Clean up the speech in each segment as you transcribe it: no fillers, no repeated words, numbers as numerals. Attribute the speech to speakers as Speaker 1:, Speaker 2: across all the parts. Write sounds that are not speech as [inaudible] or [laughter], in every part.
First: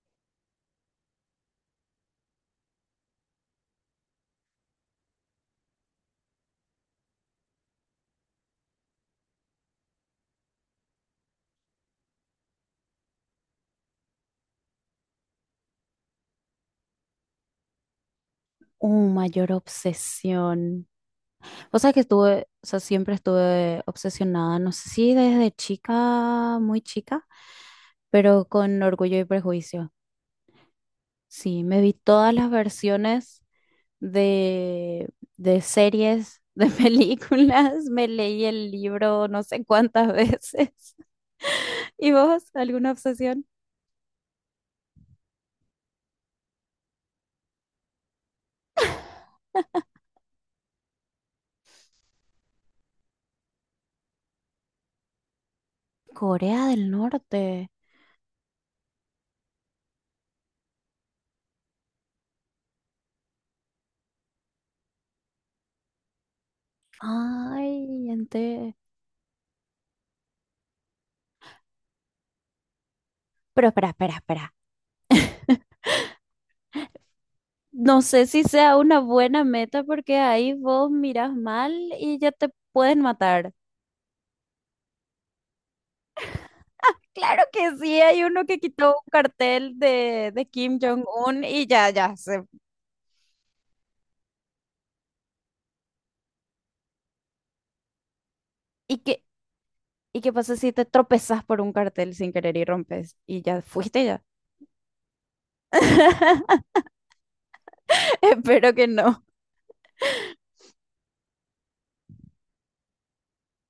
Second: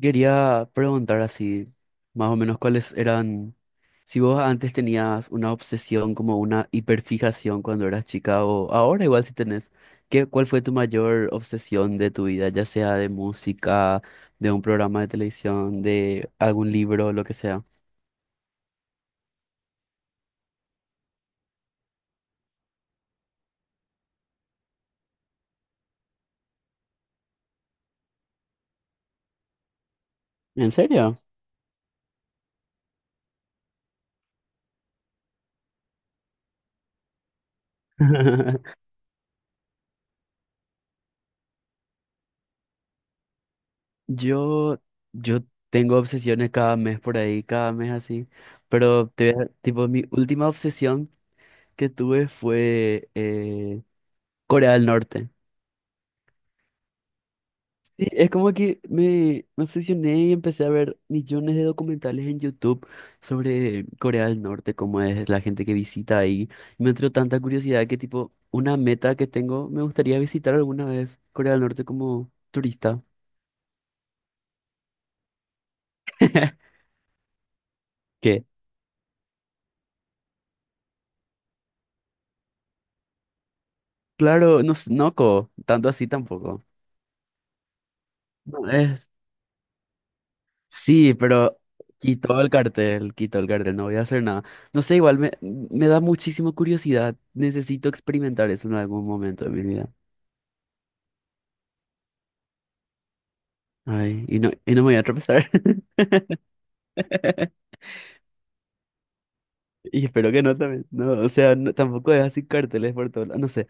Speaker 1: Quería preguntar así, más o menos cuáles eran, si vos antes tenías una obsesión como una hiperfijación cuando eras chica o ahora igual si tenés, ¿qué, cuál fue tu mayor obsesión de tu vida, ya sea de música, de un programa de televisión, de algún libro, lo que sea?
Speaker 2: Mayor obsesión. O sea que estuve, o sea, siempre estuve obsesionada, no sé si desde chica, muy chica, pero con Orgullo y Prejuicio.
Speaker 1: ¿En serio?
Speaker 2: Sí, me vi todas las versiones de, de series, de [laughs] películas, me leí el
Speaker 1: [laughs]
Speaker 2: libro no sé cuántas veces. [laughs] ¿Y vos, alguna obsesión?
Speaker 1: Yo, yo tengo obsesiones cada mes por ahí, cada mes así, pero tipo mi última obsesión que tuve fue Corea del Norte.
Speaker 2: Corea del Norte.
Speaker 1: Sí, es como que me obsesioné y empecé a ver millones de documentales en YouTube sobre Corea del Norte, cómo es la gente que visita ahí. Y me entró tanta curiosidad que
Speaker 2: Ay,
Speaker 1: tipo,
Speaker 2: ente-
Speaker 1: una meta que tengo, me gustaría visitar alguna vez Corea del Norte como turista.
Speaker 2: Pero espera, espera, espera.
Speaker 1: [laughs]
Speaker 2: No sé si
Speaker 1: ¿Qué?
Speaker 2: sea una buena meta porque ahí vos miras mal y ya te pueden matar.
Speaker 1: Claro, no, no, co, tanto así tampoco.
Speaker 2: Claro que sí, hay uno que
Speaker 1: No,
Speaker 2: quitó un
Speaker 1: es
Speaker 2: cartel de Kim
Speaker 1: Sí,
Speaker 2: Jong-un
Speaker 1: pero
Speaker 2: y ya, ya se...
Speaker 1: quitó el cartel, no voy a hacer nada. No sé, igual me da muchísima curiosidad. Necesito experimentar eso en
Speaker 2: ¿Y
Speaker 1: algún
Speaker 2: qué,
Speaker 1: momento de mi vida.
Speaker 2: y qué pasa si te tropezas por un cartel sin querer y rompes? Y ya fuiste ya.
Speaker 1: Ay, y no me voy a tropezar.
Speaker 2: [laughs]
Speaker 1: [laughs]
Speaker 2: Espero que no.
Speaker 1: Y espero que no también. No, o sea, tampoco es así carteles por todo. Lados. No sé,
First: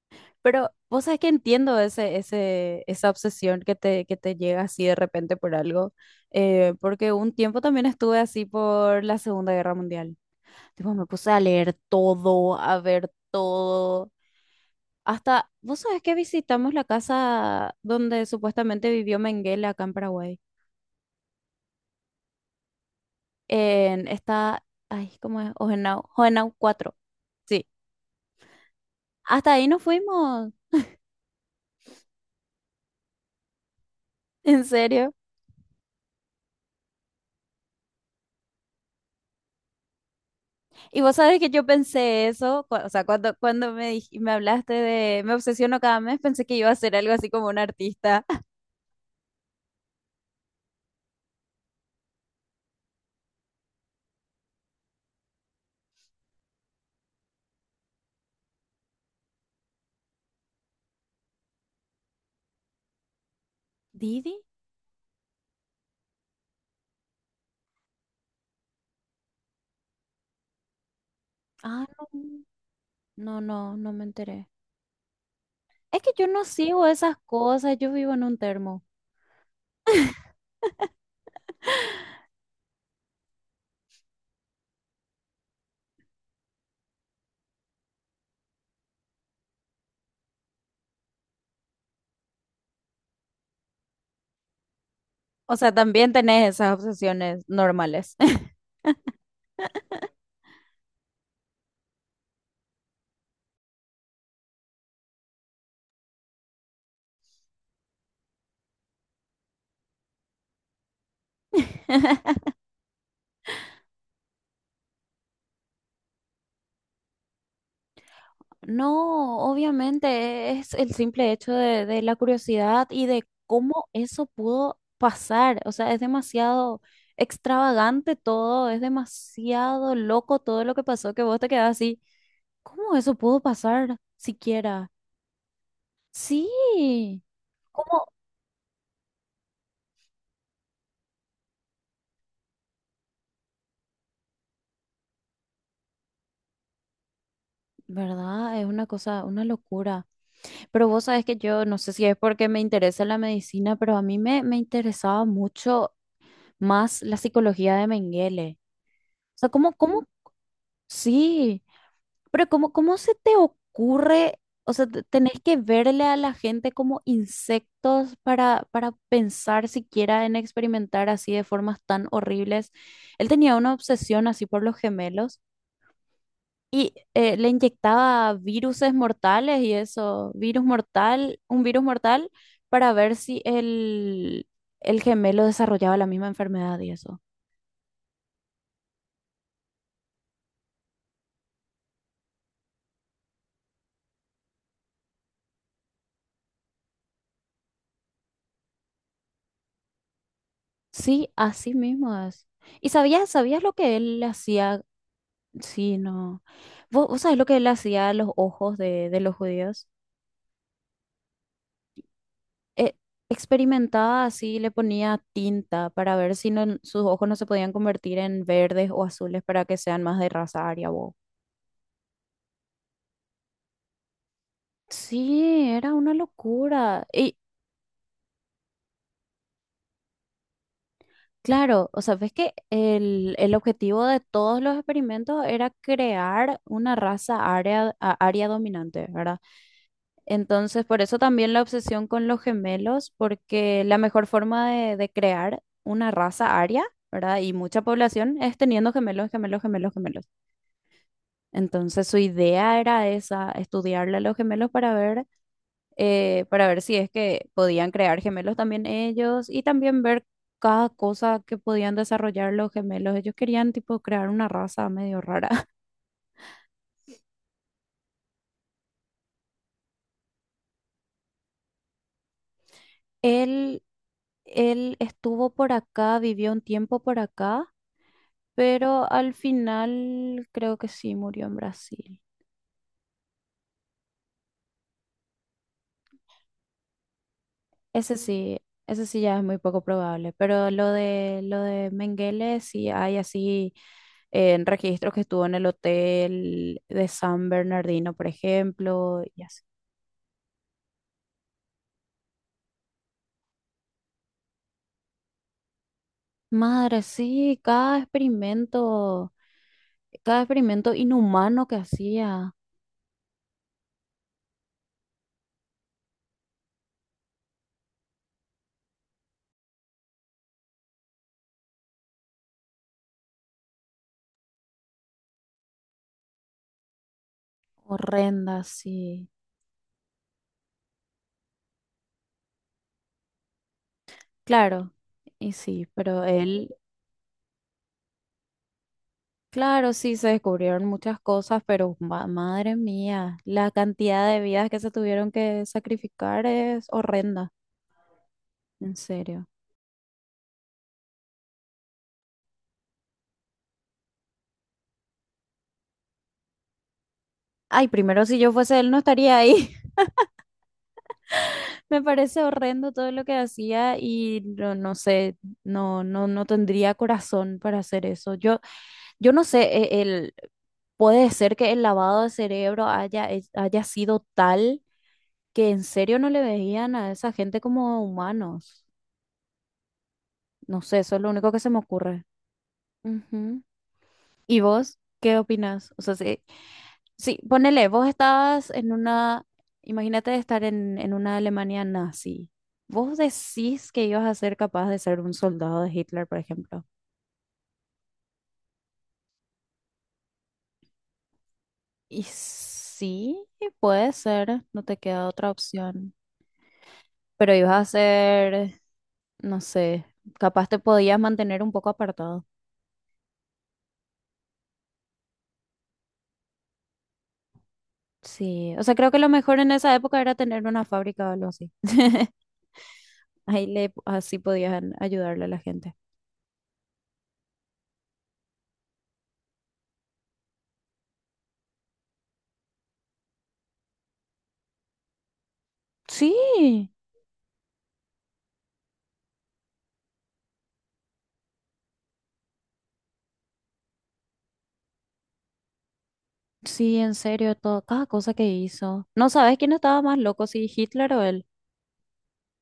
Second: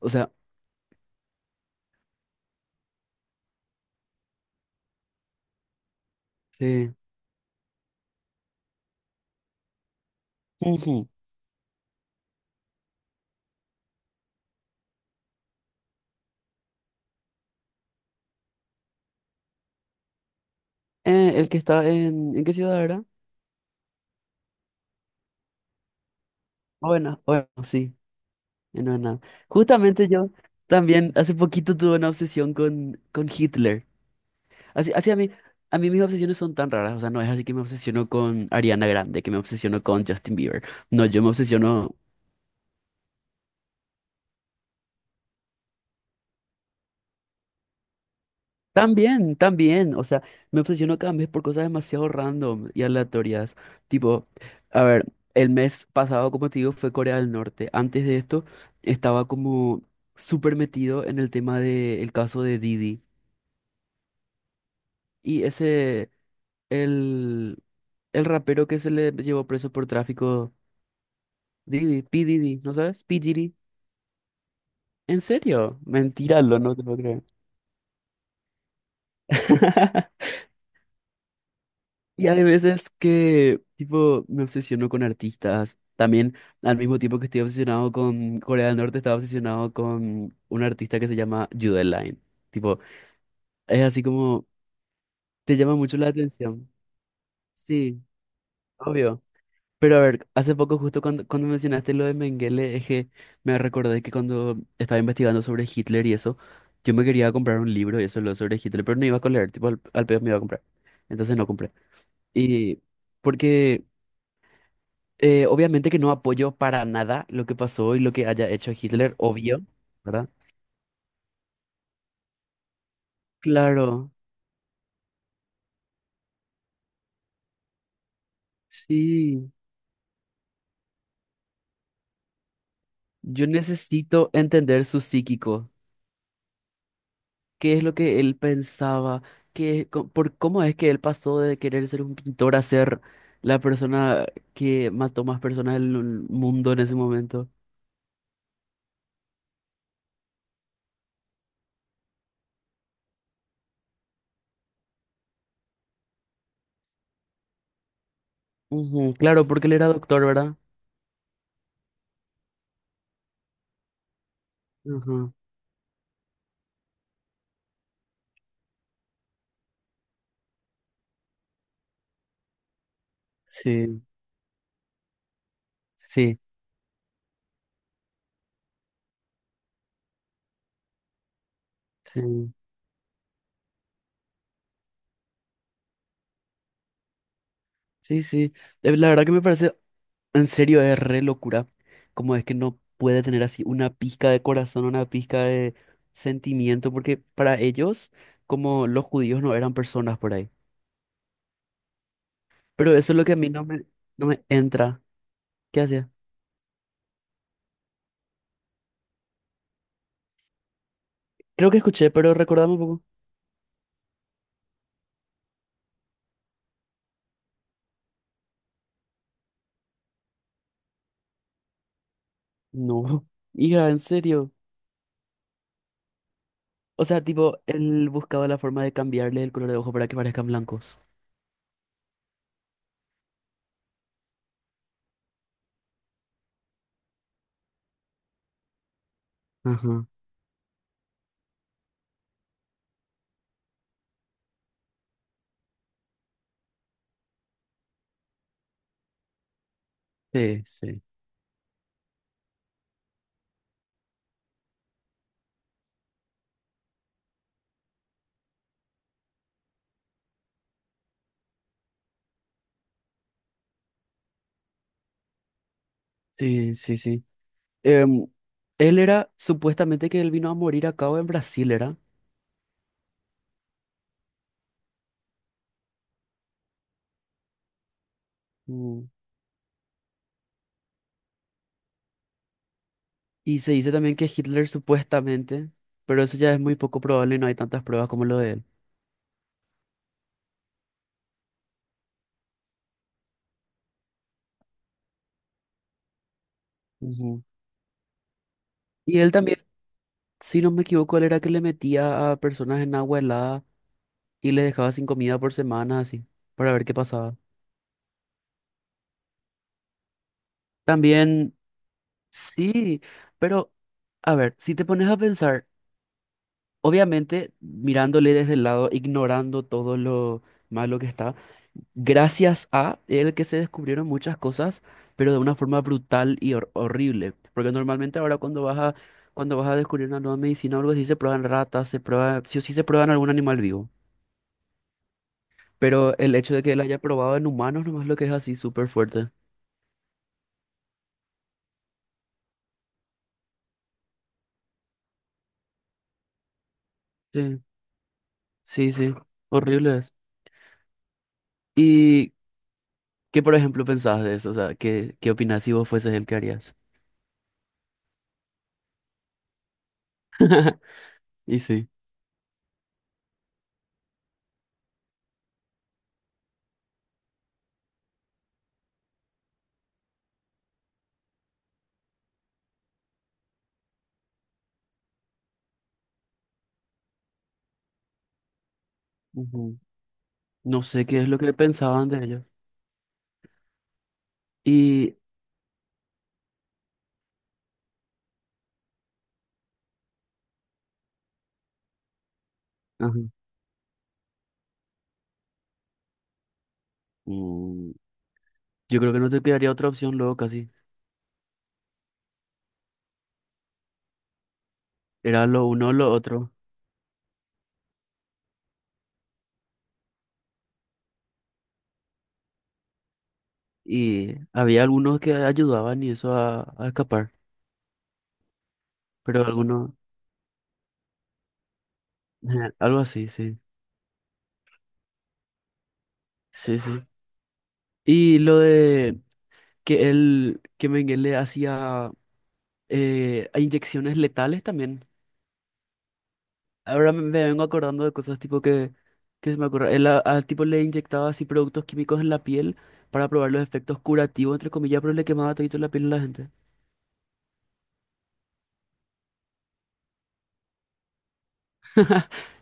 Speaker 1: o sea,
Speaker 2: Pero vos sabés que entiendo esa obsesión que te llega así de repente por algo,
Speaker 1: sí.
Speaker 2: porque un tiempo también estuve así por la Segunda Guerra Mundial. Tipo, me
Speaker 1: Ujú.
Speaker 2: puse a leer todo, a ver todo. Hasta, vos sabés que visitamos la casa donde supuestamente vivió Mengele acá en Paraguay.
Speaker 1: El que está ¿en qué ciudad era?
Speaker 2: En esta, ay, ¿cómo es? Ojenau, Ojenau cuatro.
Speaker 1: Bueno, bueno,
Speaker 2: Sí.
Speaker 1: sí, en Ana.
Speaker 2: Hasta ahí nos
Speaker 1: Justamente yo
Speaker 2: fuimos.
Speaker 1: también hace poquito tuve una obsesión con Hitler.
Speaker 2: [laughs] En
Speaker 1: Así,
Speaker 2: serio.
Speaker 1: a mí mis obsesiones son tan raras, o sea, no es así que me obsesiono con Ariana Grande, que me obsesiono con Justin Bieber.
Speaker 2: Y
Speaker 1: No,
Speaker 2: vos
Speaker 1: yo me
Speaker 2: sabés que yo
Speaker 1: obsesiono
Speaker 2: pensé eso, o sea, cuando me hablaste de: me obsesiono cada mes, pensé que iba a ser algo así como un artista. [laughs]
Speaker 1: también, también, o sea, me obsesiono cada mes por cosas demasiado random y aleatorias. Tipo, a ver, el mes pasado, como te digo, fue Corea del Norte. Antes de esto, estaba como súper metido en el tema del caso de Didi.
Speaker 2: ¿Didi?
Speaker 1: Y ese, el, el rapero que se le llevó preso por tráfico,
Speaker 2: Ah,
Speaker 1: Didi, P.
Speaker 2: no.
Speaker 1: Didi, ¿no sabes? P.
Speaker 2: No,
Speaker 1: Diddy.
Speaker 2: no, no me enteré.
Speaker 1: ¿En serio?
Speaker 2: Es que yo
Speaker 1: Mentira,
Speaker 2: no
Speaker 1: lo no te
Speaker 2: sigo
Speaker 1: puedo
Speaker 2: esas
Speaker 1: creer.
Speaker 2: cosas, yo vivo en un termo.
Speaker 1: [laughs] Y hay veces que, tipo, me obsesiono con artistas. También, al mismo tiempo que estoy obsesionado con Corea del Norte, estaba obsesionado con un artista que se llama Jude Line. Tipo, es así como,
Speaker 2: O
Speaker 1: te
Speaker 2: sea,
Speaker 1: llama mucho la
Speaker 2: también tenés
Speaker 1: atención.
Speaker 2: esas obsesiones
Speaker 1: Sí,
Speaker 2: normales. [laughs]
Speaker 1: obvio. Pero a ver, hace poco justo cuando mencionaste lo de Mengele, es que me recordé que cuando estaba investigando sobre Hitler y eso, yo me quería comprar un libro y eso lo sobre Hitler, pero no iba a leer, tipo al pedo me iba a comprar. Entonces no compré. Y porque obviamente que no apoyo para nada lo que pasó y lo que haya hecho Hitler,
Speaker 2: No,
Speaker 1: obvio, ¿verdad?
Speaker 2: obviamente es el simple hecho de la curiosidad y de cómo
Speaker 1: Claro,
Speaker 2: eso pudo pasar. O sea, es demasiado extravagante todo, es
Speaker 1: sí.
Speaker 2: demasiado loco todo lo que pasó que vos te quedás así. ¿Cómo eso pudo
Speaker 1: Yo
Speaker 2: pasar
Speaker 1: necesito entender
Speaker 2: siquiera?
Speaker 1: su psíquico.
Speaker 2: Sí,
Speaker 1: Qué es lo
Speaker 2: ¿cómo?
Speaker 1: que él pensaba, cómo es que él pasó de querer ser un pintor a ser la persona que mató más personas del mundo en ese momento.
Speaker 2: ¿Verdad? Es una cosa, una locura. Pero vos sabés que yo, no sé si es porque me interesa la medicina, pero me interesaba mucho más la psicología de Mengele.
Speaker 1: Ujú,
Speaker 2: O
Speaker 1: claro,
Speaker 2: sea,
Speaker 1: porque
Speaker 2: ¿cómo,
Speaker 1: él era
Speaker 2: cómo?
Speaker 1: doctor, ¿verdad?
Speaker 2: Sí, pero ¿cómo, cómo se te ocurre? O sea,
Speaker 1: Ujú.
Speaker 2: tenés que verle a la gente como insectos para pensar siquiera en experimentar así de formas tan horribles. Él tenía una
Speaker 1: Sí,
Speaker 2: obsesión así por los gemelos.
Speaker 1: sí,
Speaker 2: Y le inyectaba viruses mortales y eso, virus mortal, un virus mortal
Speaker 1: sí,
Speaker 2: para ver si el gemelo desarrollaba la misma enfermedad y eso.
Speaker 1: sí, sí. La verdad que me parece, en serio, es re locura. Como es que no puede tener así una pizca de corazón, una pizca de sentimiento, porque para ellos, como los judíos no eran personas por ahí.
Speaker 2: Sí, así mismo es.
Speaker 1: Pero eso es lo que a mí
Speaker 2: ¿Sabías
Speaker 1: no
Speaker 2: lo que él le
Speaker 1: no me
Speaker 2: hacía?
Speaker 1: entra. ¿Qué
Speaker 2: Sí,
Speaker 1: hacía?
Speaker 2: no. ¿Vos sabés lo que él le hacía a los ojos de los judíos?
Speaker 1: Creo que escuché, pero recordame un
Speaker 2: Eh,
Speaker 1: poco.
Speaker 2: Experimentaba así, le ponía tinta para ver sus ojos no se podían convertir en verdes o azules para que sean más de raza aria.
Speaker 1: No. [laughs] Hija, en serio.
Speaker 2: Sí, era una
Speaker 1: O
Speaker 2: locura.
Speaker 1: sea,
Speaker 2: Y
Speaker 1: tipo, él buscaba la forma de cambiarle el color de ojo para que parezcan blancos.
Speaker 2: claro, o sea, ves que el objetivo de todos los experimentos era crear una raza área, área dominante, ¿verdad?
Speaker 1: Ajá.
Speaker 2: Entonces, por eso también la obsesión con los gemelos, porque la mejor forma de crear una raza área, ¿verdad? Y mucha población es teniendo gemelos, gemelos, gemelos, gemelos.
Speaker 1: Sí, sí,
Speaker 2: Entonces, su idea era esa, estudiarle a los gemelos para ver si es que podían crear gemelos también ellos y también ver cada cosa que podían desarrollar los gemelos. Ellos querían tipo crear una raza medio rara. [laughs]
Speaker 1: sí, sí, sí. Em, él era, supuestamente que él vino a morir acá o en Brasil, ¿era?
Speaker 2: Él, él estuvo por acá, vivió un tiempo por acá,
Speaker 1: Mm.
Speaker 2: pero al final creo que sí murió en Brasil.
Speaker 1: Y se dice también que Hitler supuestamente, pero eso ya es muy poco probable y no hay tantas pruebas
Speaker 2: Ese
Speaker 1: como lo de
Speaker 2: sí.
Speaker 1: él.
Speaker 2: Ese sí ya es muy poco probable, pero lo de Mengele sí hay así en registros que estuvo en el hotel de
Speaker 1: Ujú.
Speaker 2: San Bernardino, por
Speaker 1: Y
Speaker 2: ejemplo,
Speaker 1: él
Speaker 2: y
Speaker 1: también,
Speaker 2: así.
Speaker 1: si no me equivoco, él era que le metía a personas en agua helada y les dejaba sin comida por semanas así, para ver qué
Speaker 2: Madre,
Speaker 1: pasaba.
Speaker 2: sí, cada experimento
Speaker 1: También,
Speaker 2: inhumano que hacía,
Speaker 1: sí, pero a ver, si te pones a pensar, obviamente mirándole desde el lado, ignorando todo lo malo que está, gracias a él que se descubrieron muchas cosas, pero de una forma brutal y horrible. Porque normalmente ahora
Speaker 2: horrenda, sí.
Speaker 1: cuando vas a descubrir una nueva medicina o algo así, se prueban ratas, se prueba, sí o sí se prueban algún animal vivo.
Speaker 2: Claro, y sí,
Speaker 1: Pero
Speaker 2: pero
Speaker 1: el hecho de que
Speaker 2: él,
Speaker 1: él haya probado en humanos nomás lo que es así súper fuerte.
Speaker 2: claro, sí, se descubrieron muchas cosas, pero madre mía, la cantidad de vidas que se tuvieron que sacrificar es horrenda,
Speaker 1: Sí, sí,
Speaker 2: en
Speaker 1: sí,
Speaker 2: serio.
Speaker 1: horrible es. Y ¿qué, por ejemplo, pensabas de eso? O sea, ¿qué, qué opinás si vos fueses el que harías?
Speaker 2: Ay, primero si yo fuese él no estaría ahí.
Speaker 1: [laughs] Y sí.
Speaker 2: Me parece horrendo todo lo que hacía y no, no sé, no, no, no tendría corazón para hacer eso. Yo no sé, puede ser que el lavado de cerebro haya sido tal que en serio no le veían a esa gente como humanos.
Speaker 1: Ujú.
Speaker 2: No
Speaker 1: No
Speaker 2: sé,
Speaker 1: sé
Speaker 2: eso
Speaker 1: qué
Speaker 2: es
Speaker 1: es
Speaker 2: lo
Speaker 1: lo
Speaker 2: único
Speaker 1: que
Speaker 2: que se me
Speaker 1: pensaban de
Speaker 2: ocurre.
Speaker 1: ellos.
Speaker 2: Ujú. ¿Y vos
Speaker 1: Y
Speaker 2: qué opinas? O sea, sí, sí, ponele, vos estabas en una, imagínate estar en una Alemania nazi. ¿Vos
Speaker 1: ajá.
Speaker 2: decís que ibas a ser capaz de ser un soldado de Hitler, por ejemplo?
Speaker 1: Mm, yo creo que no te quedaría otra opción luego casi.
Speaker 2: Y sí, puede ser, no te queda
Speaker 1: Era
Speaker 2: otra
Speaker 1: lo uno o lo
Speaker 2: opción.
Speaker 1: otro.
Speaker 2: Pero ibas a ser, no sé, capaz te podías mantener un poco apartado.
Speaker 1: Y había algunos que ayudaban y eso a escapar.
Speaker 2: Sí, o sea, creo que lo
Speaker 1: Pero
Speaker 2: mejor en
Speaker 1: algunos,
Speaker 2: esa época era tener una fábrica o algo así. [laughs]
Speaker 1: ajá, algo así, sí.
Speaker 2: Ahí le, así podías ayudarle a la gente.
Speaker 1: Sí, sí. Y lo de que él, que Mengele hacía inyecciones letales también.
Speaker 2: Sí,
Speaker 1: Ahora me vengo acordando de cosas tipo que se me ocurre. Él al tipo le inyectaba así productos químicos en la piel para probar los efectos curativos, entre comillas, pero le quemaba todito la piel a la gente.
Speaker 2: sí, en serio, todo, cada cosa que hizo. ¿No sabes quién estaba más loco, si Hitler o él?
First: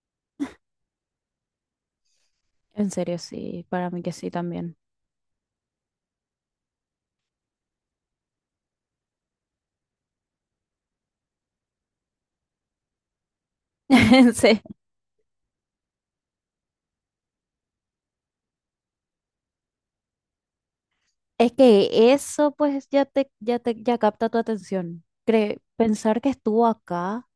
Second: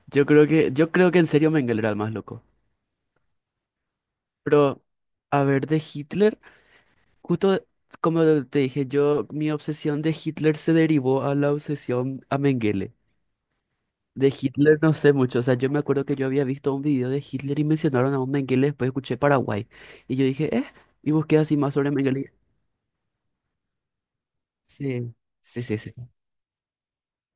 Speaker 1: Yo creo que en serio Mengele era el más loco.
Speaker 2: En serio, sí, para mí que sí también.
Speaker 1: Pero, a ver, de Hitler, justo como te dije, yo, mi obsesión de Hitler se derivó a la obsesión a Mengele. De
Speaker 2: [laughs] Sí.
Speaker 1: Hitler no sé mucho, o sea, yo me acuerdo que yo había visto un video de Hitler y mencionaron a un Mengele, después escuché Paraguay. Y yo dije, y busqué
Speaker 2: Es
Speaker 1: así más sobre
Speaker 2: que
Speaker 1: Mengele.
Speaker 2: eso pues ya te, ya te, ya capta tu atención.
Speaker 1: Sí, sí, sí, sí.
Speaker 2: Pensar que estuvo acá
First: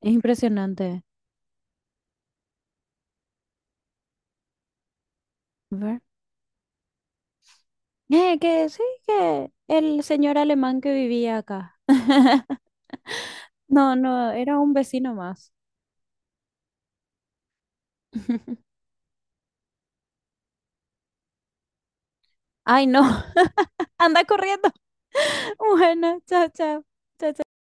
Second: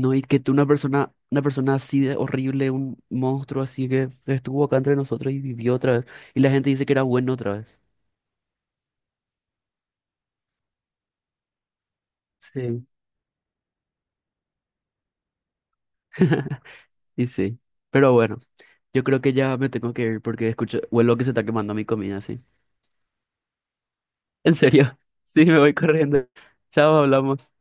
Speaker 2: es
Speaker 1: y que tú
Speaker 2: impresionante.
Speaker 1: una persona así de horrible, un monstruo así que estuvo acá entre nosotros y vivió otra
Speaker 2: ¿Ver?
Speaker 1: vez. Y la gente dice que era bueno otra vez.
Speaker 2: Que sí, que el señor alemán que vivía acá. [laughs]
Speaker 1: Sí.
Speaker 2: No, no, era un vecino más.
Speaker 1: [laughs] Y sí. Pero bueno,
Speaker 2: [laughs]
Speaker 1: yo creo que ya me tengo que ir porque escucho, huelo que se está quemando mi comida, sí.
Speaker 2: Ay, no, [laughs] anda
Speaker 1: En
Speaker 2: corriendo.
Speaker 1: serio. [laughs] Sí,
Speaker 2: [laughs]
Speaker 1: me voy
Speaker 2: Bueno,
Speaker 1: corriendo.
Speaker 2: chao, chao.
Speaker 1: Chao, hablamos.